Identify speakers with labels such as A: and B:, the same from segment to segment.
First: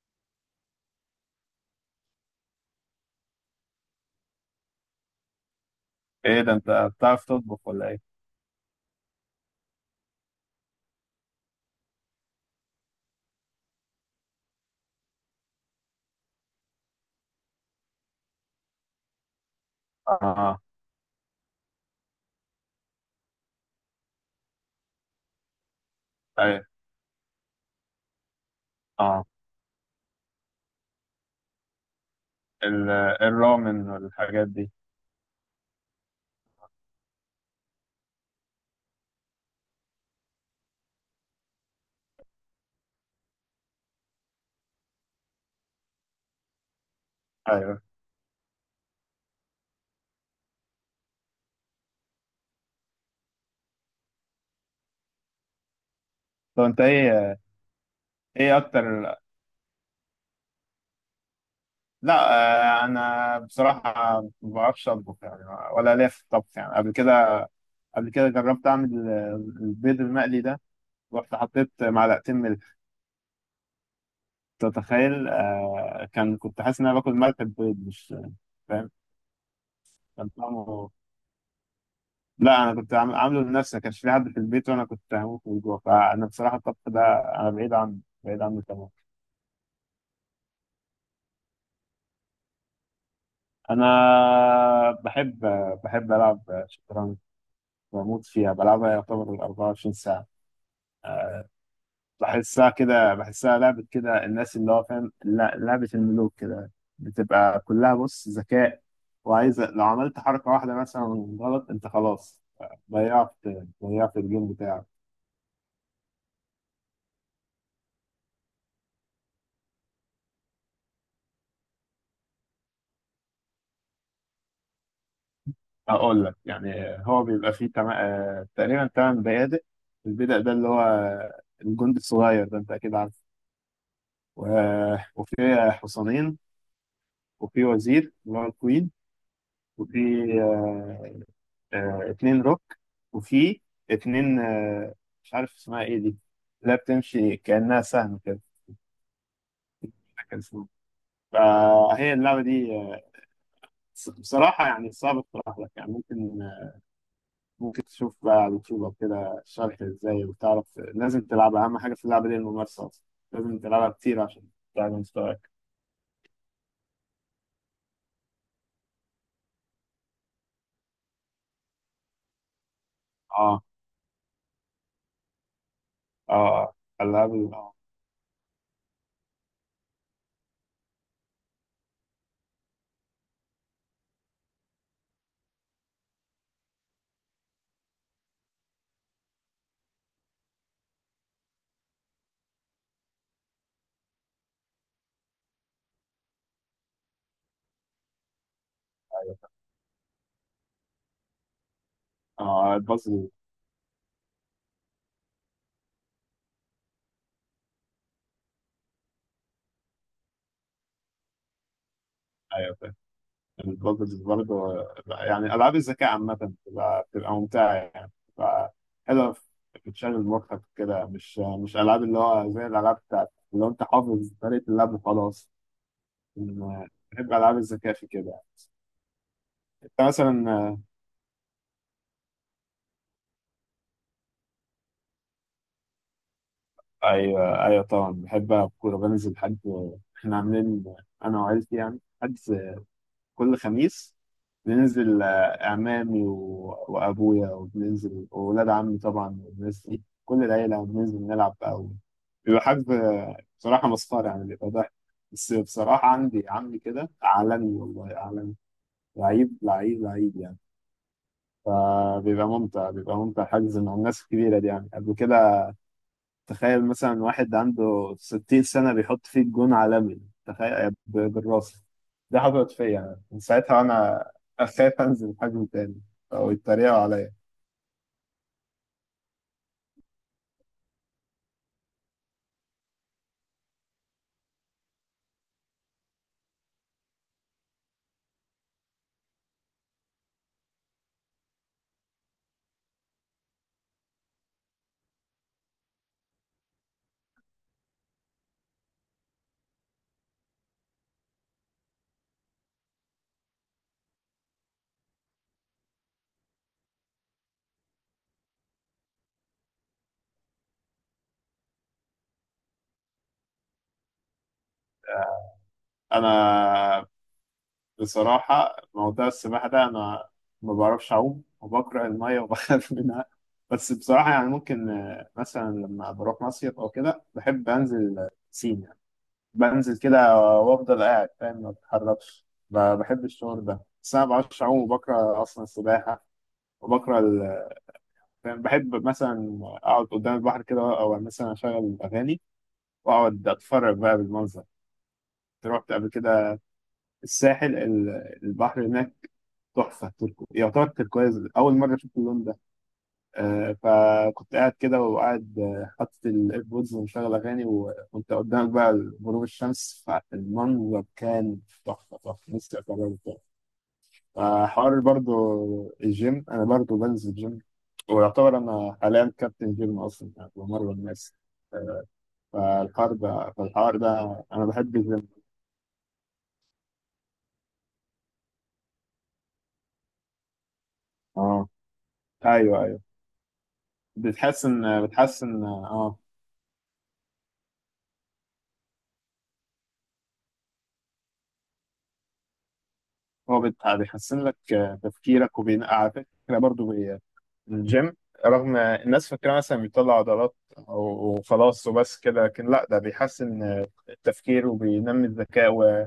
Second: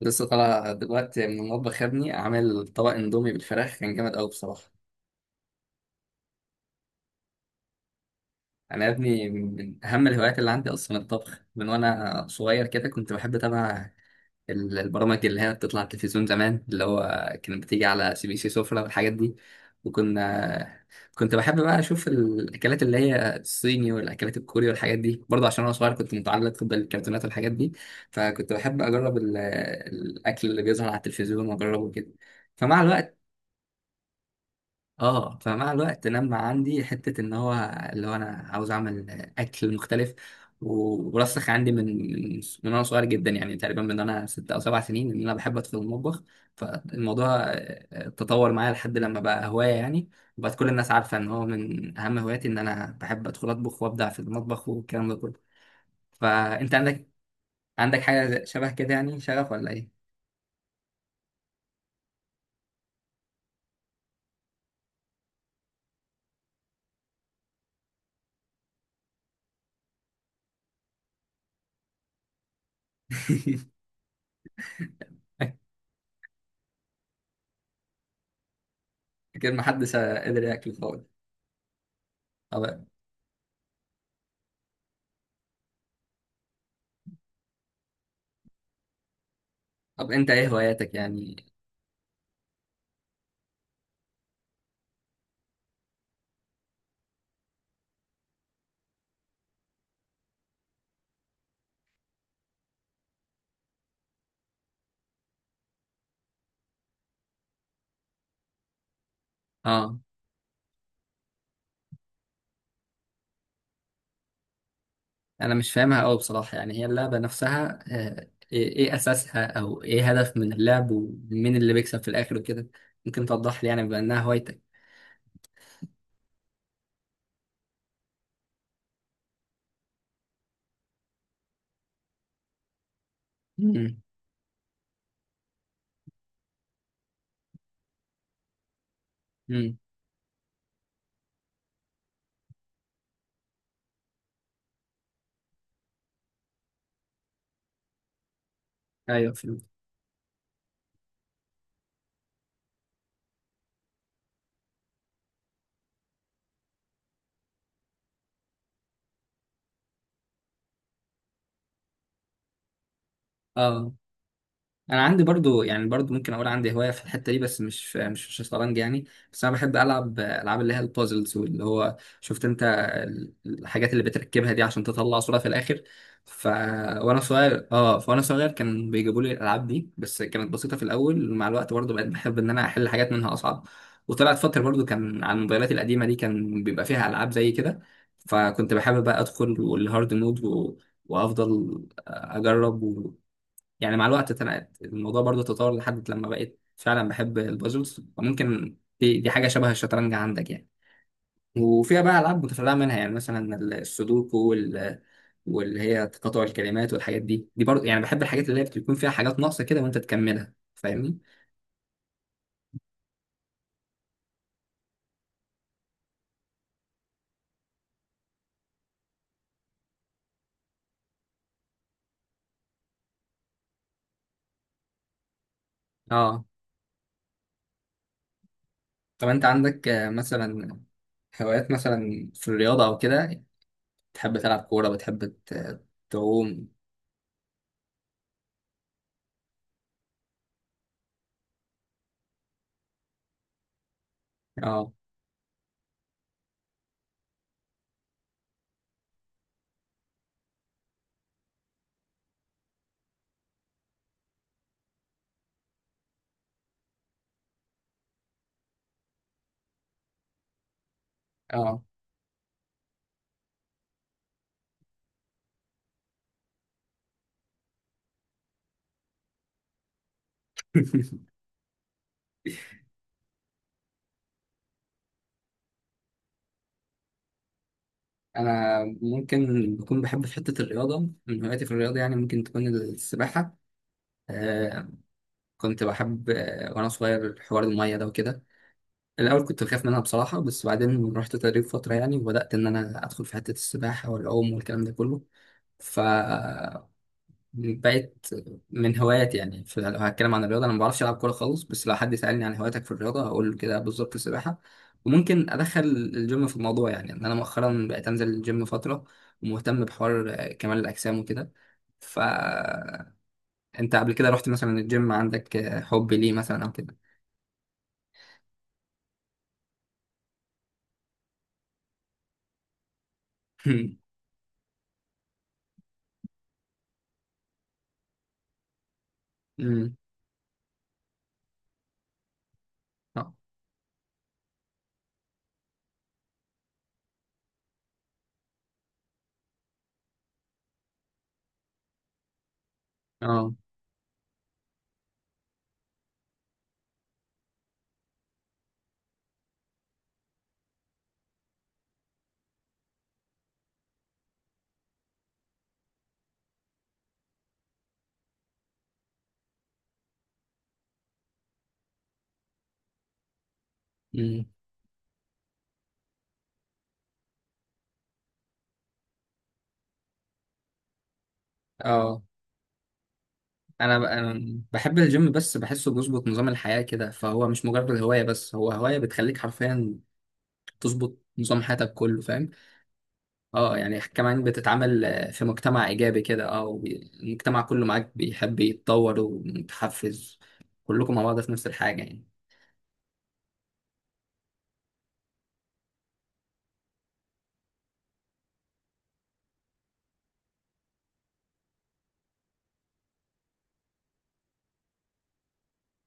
A: لسه طالع دلوقتي من المطبخ يا ابني، عامل طبق اندومي بالفراخ، كان جامد قوي بصراحه.
B: ايه ده، انت بتعرف تطبخ ولا ايه؟
A: انا يا ابني من اهم الهوايات اللي عندي اصلا الطبخ. من وانا صغير كده كنت بحب اتابع البرامج اللي هي بتطلع على التلفزيون زمان، اللي هو كانت بتيجي على سي بي سي سفرة والحاجات دي.
B: اه.
A: وكنا كنت بحب بقى اشوف الاكلات اللي هي الصيني والاكلات الكوري والحاجات دي، برضه عشان انا صغير كنت
B: ايوه.
A: متعلق بالكرتونات والحاجات دي. فكنت بحب اجرب
B: اه.
A: الاكل اللي بيظهر على التلفزيون واجربه كده. فمع
B: ال-
A: الوقت
B: الرامن والحاجات دي.
A: اه فمع الوقت لما عندي حتة ان هو، اللي هو انا عاوز اعمل اكل مختلف، ورسخ عندي من وانا صغير جدا، يعني تقريبا من انا 6 او 7 سنين ان انا بحب ادخل المطبخ. فالموضوع
B: ايوه.
A: تطور معايا لحد لما بقى هواية يعني. وبقت كل الناس عارفة ان هو من اهم هواياتي ان انا بحب ادخل اطبخ وابدع في المطبخ والكلام ده كله.
B: طب
A: فانت
B: انت
A: عندك
B: ايه؟
A: عندك حاجة شبه
B: اكتر.
A: كده يعني، شغف ولا ايه؟
B: لا. انا بصراحه ما بعرفش اطبخ يعني، ولا ليا في الطبخ يعني قبل كده. قبل كده جربت اعمل البيض المقلي ده، رحت حطيت معلقتين ملح. تتخيل؟ كنت حاسس ان انا باكل ملح، البيض مش فاهم
A: اكيد محدش
B: كان
A: قدر ياكل
B: طعمه.
A: خالص.
B: لا انا
A: طب
B: كنت عامله لنفسي، ما كانش في حد في البيت وانا كنت هموت من الجوع، فانا بصراحه الطبخ ده انا بعيد عنه، بعيد عنه تمام.
A: طب انت ايه هواياتك يعني؟
B: انا بحب العب شطرنج، بموت فيها، بلعبها يعتبر 24 ساعه. بحسها لعبه كده، الناس اللي هو فاهم، لا لعبه الملوك كده. بتبقى كلها بص ذكاء، وعايزه لو
A: اه،
B: عملت حركه واحده مثلا غلط انت خلاص، ضيعت ضيعت الجيم بتاعك.
A: انا مش فاهمها قوي بصراحه يعني، هي اللعبه نفسها آه، ايه اساسها او ايه هدف من اللعب ومين اللي بيكسب في الاخر وكده. ممكن توضح لي يعني بما انها هوايتك؟
B: هقول لك يعني، هو بيبقى فيه تقريبا تمن بيادق. البيدق ده اللي هو الجندي الصغير ده، انت اكيد عارف.
A: امم.
B: و... وفي حصانين، وفي وزير اللي هو الكوين،
A: امم.
B: وفي آه، اتنين روك، وفي اتنين مش عارف اسمها ايه دي، لا بتمشي كأنها سهم كده،
A: ايوه، فهمت.
B: مش فاكر اسمها. فهي اللعبة دي بصراحة يعني صعب اقتراح لك. يعني ممكن تشوف بقى على اليوتيوب أو كده شرح ازاي، وتعرف لازم تلعبها. اهم حاجه في اللعبه دي الممارسه اصلا، لازم تلعبها
A: اه.
B: كتير عشان تعلي
A: انا عندي
B: مستواك.
A: برضو، يعني برضو ممكن اقول عندي هوايه في الحته دي، بس مش في الشطرنج يعني. بس انا بحب العب العاب اللي هي البازلز، واللي هو شفت انت
B: اه.
A: الحاجات اللي بتركبها دي عشان تطلع صوره في الاخر.
B: اه.
A: ف
B: آه.
A: وانا
B: العاب
A: صغير اه فانا صغير كان بيجيبوا لي الالعاب دي، بس كانت بسيطه في الاول. مع الوقت برضو بقيت بحب ان انا احل حاجات منها اصعب. وطلعت فتره برضو كان على الموبايلات القديمه دي كان بيبقى فيها العاب زي كده. فكنت بحب بقى ادخل والهارد مود، وافضل اجرب. يعني مع الوقت اتنقلت الموضوع، برضو تطور لحد لما بقيت فعلا بحب البازلز، وممكن دي حاجة شبه الشطرنج عندك يعني. وفيها بقى ألعاب متفرعة
B: اه.
A: منها، يعني
B: البازل؟
A: مثلا السودوكو واللي هي تقاطع الكلمات والحاجات دي برضو، يعني بحب الحاجات اللي هي بتكون فيها حاجات ناقصة كده وانت تكملها، فاهمني؟
B: ايوه فاهم. البازل برضه يعني العاب الذكاء عامه، بتبقى ممتعه، يعني بتبقى حلوه بتشغل مخك كده، مش العاب اللي هو زي الالعاب بتاعت اللي هو انت حافظ طريقه اللعب وخلاص.
A: اه.
B: بحب العاب الذكاء في كده.
A: طب انت عندك
B: انت مثلا؟
A: مثلا هوايات مثلا في الرياضة او كده؟ تحب تلعب كورة؟ بتحب تعوم؟
B: ايوه ايوه، طبعا بحب العب كوره، بنزل حد. احنا عاملين انا وعيلتي يعني، حد كل خميس
A: اه،
B: بننزل، اعمامي وابويا، وبننزل واولاد عمي طبعا والناس دي كل العيله، يعني بننزل نلعب. او بيبقى حد بصراحه مسخره، يعني بيبقى ضحك. بس بصراحه عندي عمي كده عالمي، والله عالمي، لعيب لعيب لعيب يعني.
A: اه.
B: فبيبقى ممتع، بيبقى ممتع حجز مع الناس الكبيره دي يعني. قبل كده تخيل مثلا واحد عنده 60 سنة بيحط فيه جون عالمي، تخيل! بالراس. ده حصلت فيا أنا. من ساعتها وأنا أخاف أنزل حجم تاني أو يتريقوا عليا.
A: انا ممكن بكون بحب في حته الرياضه. من هواياتي في الرياضه يعني ممكن تكون السباحه. آه كنت بحب وانا صغير حوار الميه ده وكده. الاول كنت بخاف منها بصراحه، بس بعدين رحت تدريب فتره يعني وبدات ان انا ادخل في حته السباحه والعوم والكلام ده كله، ف بقت من هواياتي يعني. في، لو هتكلم عن الرياضه انا ما بعرفش العب كوره خالص، بس لو حد سالني عن هواياتك في الرياضه هقول له كده بالظبط، السباحه. وممكن ادخل الجيم في الموضوع، يعني ان انا مؤخرا بقيت انزل الجيم فتره، ومهتم بحوار كمال الاجسام وكده. فانت قبل كده رحت مثلا الجيم، عندك حب ليه مثلا او كده؟
B: أنا بصراحة موضوع السباحة ده، أنا ما بعرفش أعوم وبكره المية وبخاف منها. بس بصراحة يعني ممكن مثلا لما بروح مصيف أو كده، بحب أنزل بسين،
A: أمم.
B: بنزل كده وافضل قاعد فاهم، ما بتحركش. بحب
A: اه،
B: الشعور ده، بس انا ما بعرفش اعوم وبكره اصلا السباحه، وبكره فاهم؟ بحب مثلا اقعد قدام البحر كده، او مثلا اشغل اغاني واقعد
A: اه.
B: اتفرج بقى بالمنظر. رحت قبل كده الساحل، البحر هناك تحفه، يعتبر تركواز، اول مره اشوف اللون ده. فكنت قاعد كده، وقاعد حاطط الايربودز، ومشغل اغاني، وانت قدامك بقى غروب الشمس، فالمنظر كان تحفه، تحفه، نفسي اكرره تاني.
A: أمم.
B: فحوار برضو الجيم، انا برضو بنزل جيم، ويعتبر انا حاليا كابتن جيم اصلا يعني، بمرن الناس.
A: اه.
B: فالحوار
A: انا ب-
B: ده
A: أنا
B: انا بحب
A: بحب
B: الجيم.
A: الجيم، بس بحسه بيظبط نظام الحياه كده، فهو مش مجرد هوايه، بس هو هوايه بتخليك حرفيا تظبط نظام
B: اه.
A: حياتك كله، فاهم؟
B: ايوه ايوه.
A: اه، يعني كمان
B: بتحسن،
A: بتتعامل في
B: بتحسن.
A: مجتمع
B: اه.
A: ايجابي كده، المجتمع كله معاك بيحب يتطور ومتحفز. كلكم مع بعض في نفس الحاجه يعني.
B: هو بيحسن لك تفكيرك، وبين على فكره برضه الجيم، رغم الناس فاكرة مثلا بيطلع عضلات أو خلاص وبس كده، لكن لا، ده بيحسن التفكير، وبينمي الذكاء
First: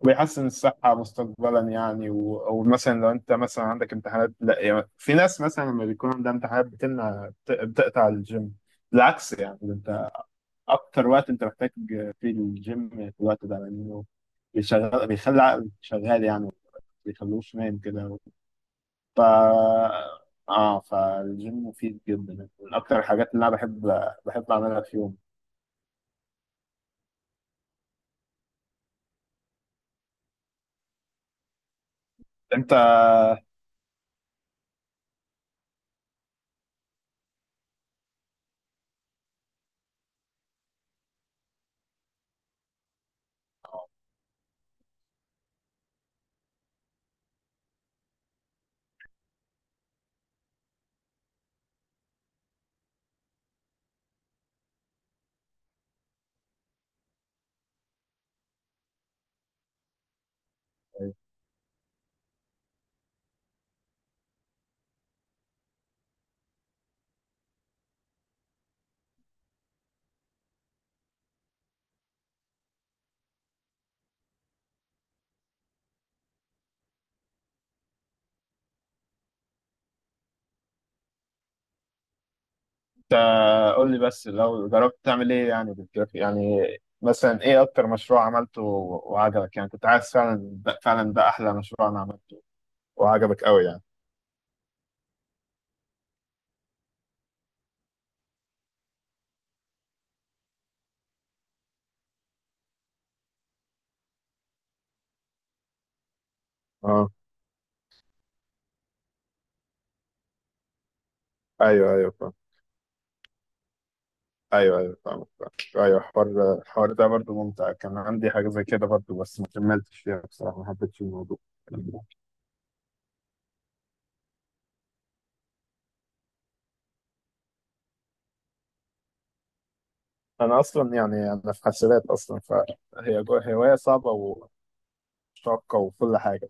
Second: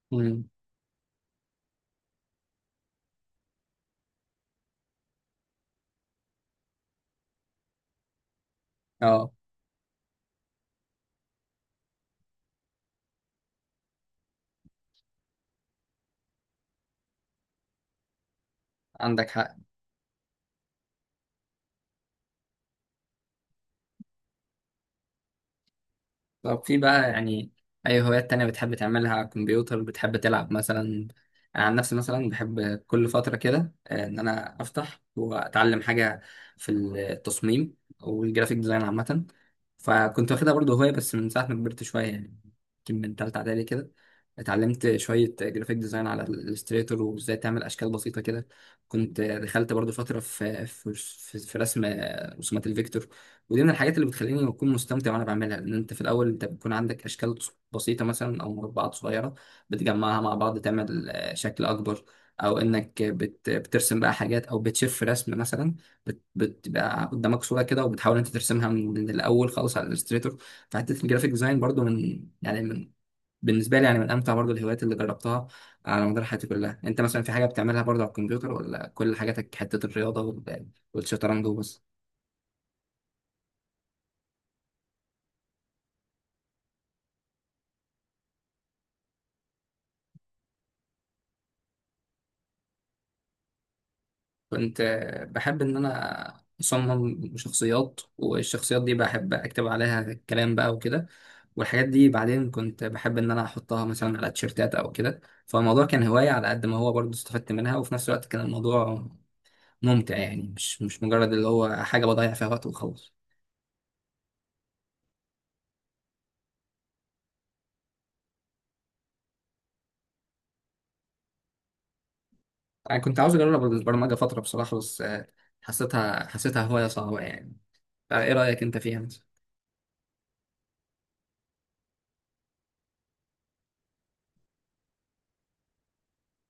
B: وبيحسن
A: امم.
B: الصحة مستقبلا يعني. أو مثلا لو أنت مثلا عندك امتحانات، لا يعني، في ناس مثلا لما بيكون عندها امتحانات بتمنع، بتقطع الجيم.
A: اه.
B: بالعكس يعني، ده أنت أكتر وقت أنت محتاج فيه الجيم في الوقت ده، لأنه بيشغل، بيخلي عقلك شغال، يعني ما بيخلوش نايم كده. ف
A: عندك حق.
B: اه، فالجيم مفيد جدا، من اكتر الحاجات اللي انا بحب اعملها في يوم.
A: طب في بقى يعني، أي هوايات تانية بتحب تعملها على الكمبيوتر؟ بتحب تلعب مثلا؟ أنا عن نفسي مثلا
B: انت،
A: بحب كل فترة كده إن أنا أفتح وأتعلم حاجة في التصميم والجرافيك ديزاين عامة. فكنت واخدها برضه هواية، بس من ساعة ما كبرت شوية يعني، يمكن من تالتة إعدادي كده اتعلمت شوية جرافيك ديزاين على الإليستريتور، وإزاي تعمل أشكال بسيطة كده. كنت دخلت برضه فترة في رسم رسومات الفيكتور. ودي من الحاجات اللي بتخليني اكون مستمتع وانا بعملها، لان انت في الاول انت بيكون عندك اشكال بسيطه، مثلا او مربعات صغيره، بتجمعها مع بعض تعمل شكل اكبر. او انك بترسم بقى حاجات، او بتشف في رسم مثلا، بتبقى قدامك صوره كده وبتحاول انت ترسمها من الاول خالص على الالستريتور. فحته الجرافيك ديزاين برضو من يعني من بالنسبه لي يعني من امتع برضو الهوايات اللي جربتها على مدار حياتي كلها. انت مثلا في حاجه بتعملها برضو على الكمبيوتر، ولا كل حاجاتك حته الرياضه والشطرنج وبس؟
B: انت قول لي بس لو جربت تعمل ايه يعني بالجرافيك يعني. مثلا ايه اكتر مشروع عملته وعجبك، يعني كنت عايز فعلا، ده فعلا ده احلى مشروع انا عملته وعجبك قوي يعني؟
A: كنت بحب إن أنا أصمم شخصيات، والشخصيات دي بحب أكتب عليها الكلام بقى وكده، والحاجات دي بعدين كنت بحب إن أنا أحطها مثلا على تيشيرتات أو كده. فالموضوع كان هواية، على قد ما هو
B: اه.
A: برضه استفدت منها وفي نفس الوقت كان الموضوع ممتع يعني، مش مجرد اللي هو
B: ايوه
A: حاجة
B: ايوه فاهم.
A: بضيع فيها وقت وخلاص.
B: ايوه ايوه، فاهم فاهم. ايوه الحوار، ده برضه ممتع، كان عندي حاجه زي كده برضه، بس ما كملتش فيها بصراحه، ما حبيتش الموضوع.
A: أنا كنت عاوز أجرب البرمجة فترة بصراحة، بس حسيتها هواية صعبة يعني. فإيه رأيك أنت فيها مثلا؟
B: انا اصلا يعني انا في حاسبات اصلا، فهي هوايه صعبه وشاقه وكل حاجه.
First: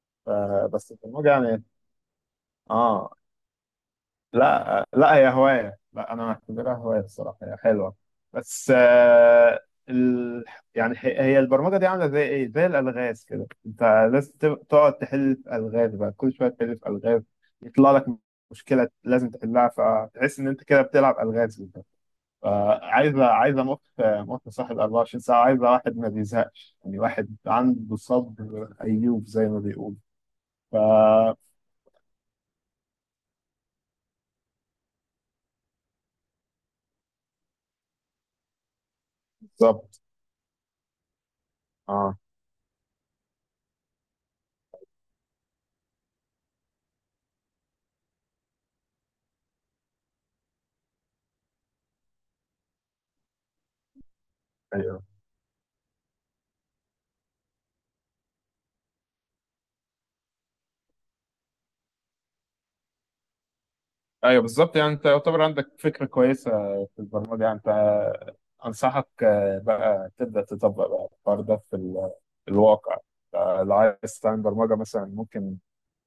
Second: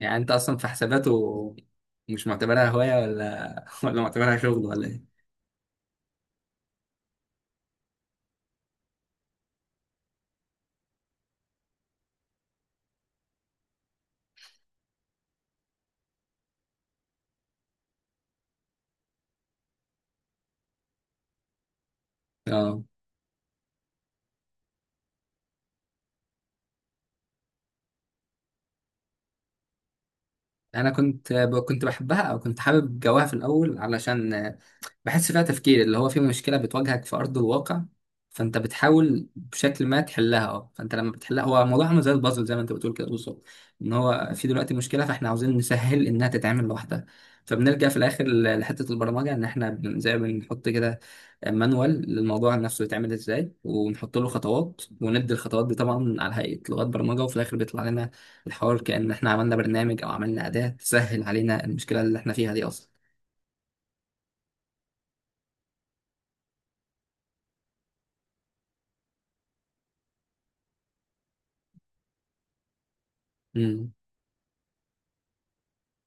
A: يعني أنت
B: ف-
A: أصلا في
B: بس
A: حسابات
B: البرمجه يعني.
A: مش معتبرها هواية،
B: اه.
A: ولا ولا معتبرها شغل
B: لا
A: ولا إيه؟
B: لا، هي هوايه، لا انا معتبرها هوايه الصراحه، هي حلوه بس ال... يعني هي البرمجه دي عامله زي ايه، زي الالغاز كده. انت لازم تقعد تحل في الغاز بقى، كل شويه تحل في الغاز، يطلع لك مشكله لازم تحلها، فتحس ان انت كده بتلعب الغاز.
A: اه.
B: عايزه، مخ، صاحب 24 ساعه، عايزه واحد ما بيزهقش يعني، واحد عنده صبر ايوب زي ما بيقول. ف
A: انا كنت بحبها، او كنت حابب جواها في الاول، علشان بحس فيها تفكير اللي هو في مشكلة بتواجهك في أرض الواقع. فأنت بتحاول بشكل ما
B: بالظبط.
A: تحلها، فأنت لما بتحلها هو الموضوع عامل زي
B: اه.
A: البازل، زي ما أنت بتقول كده بالظبط. إن هو في دلوقتي مشكلة، فإحنا عاوزين نسهل إنها تتعمل لوحدها. فبنرجع في الآخر لحتة البرمجة، إن إحنا زي ما بنحط كده مانوال للموضوع نفسه يتعمل إزاي، ونحط له خطوات،
B: ايوه
A: وندي الخطوات دي طبعا على هيئة لغات برمجة، وفي الآخر بيطلع لنا الحوار كأن إحنا عملنا برنامج أو عملنا أداة تسهل علينا المشكلة اللي إحنا فيها دي.
B: ايوه، بالظبط يعني. انت يعتبر عندك فكره كويسه في البرمجه يعني. انت انصحك بقى تبدا تطبق بقى الحوار ده في في الواقع. لو
A: أصلا.
B: عايز تعمل برمجه مثلا،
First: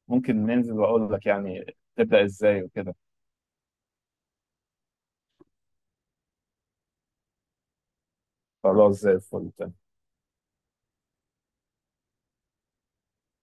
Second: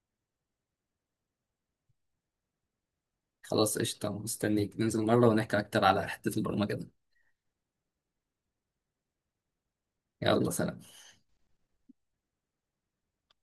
B: ممكن ننزل واقول لك يعني تبدا ازاي وكده.
A: خلاص قشطة، مستنيك ننزل مرة ونحكي أكتر على حتة البرمجة ده.
B: خلاص زي الفل.
A: يلا، سلام.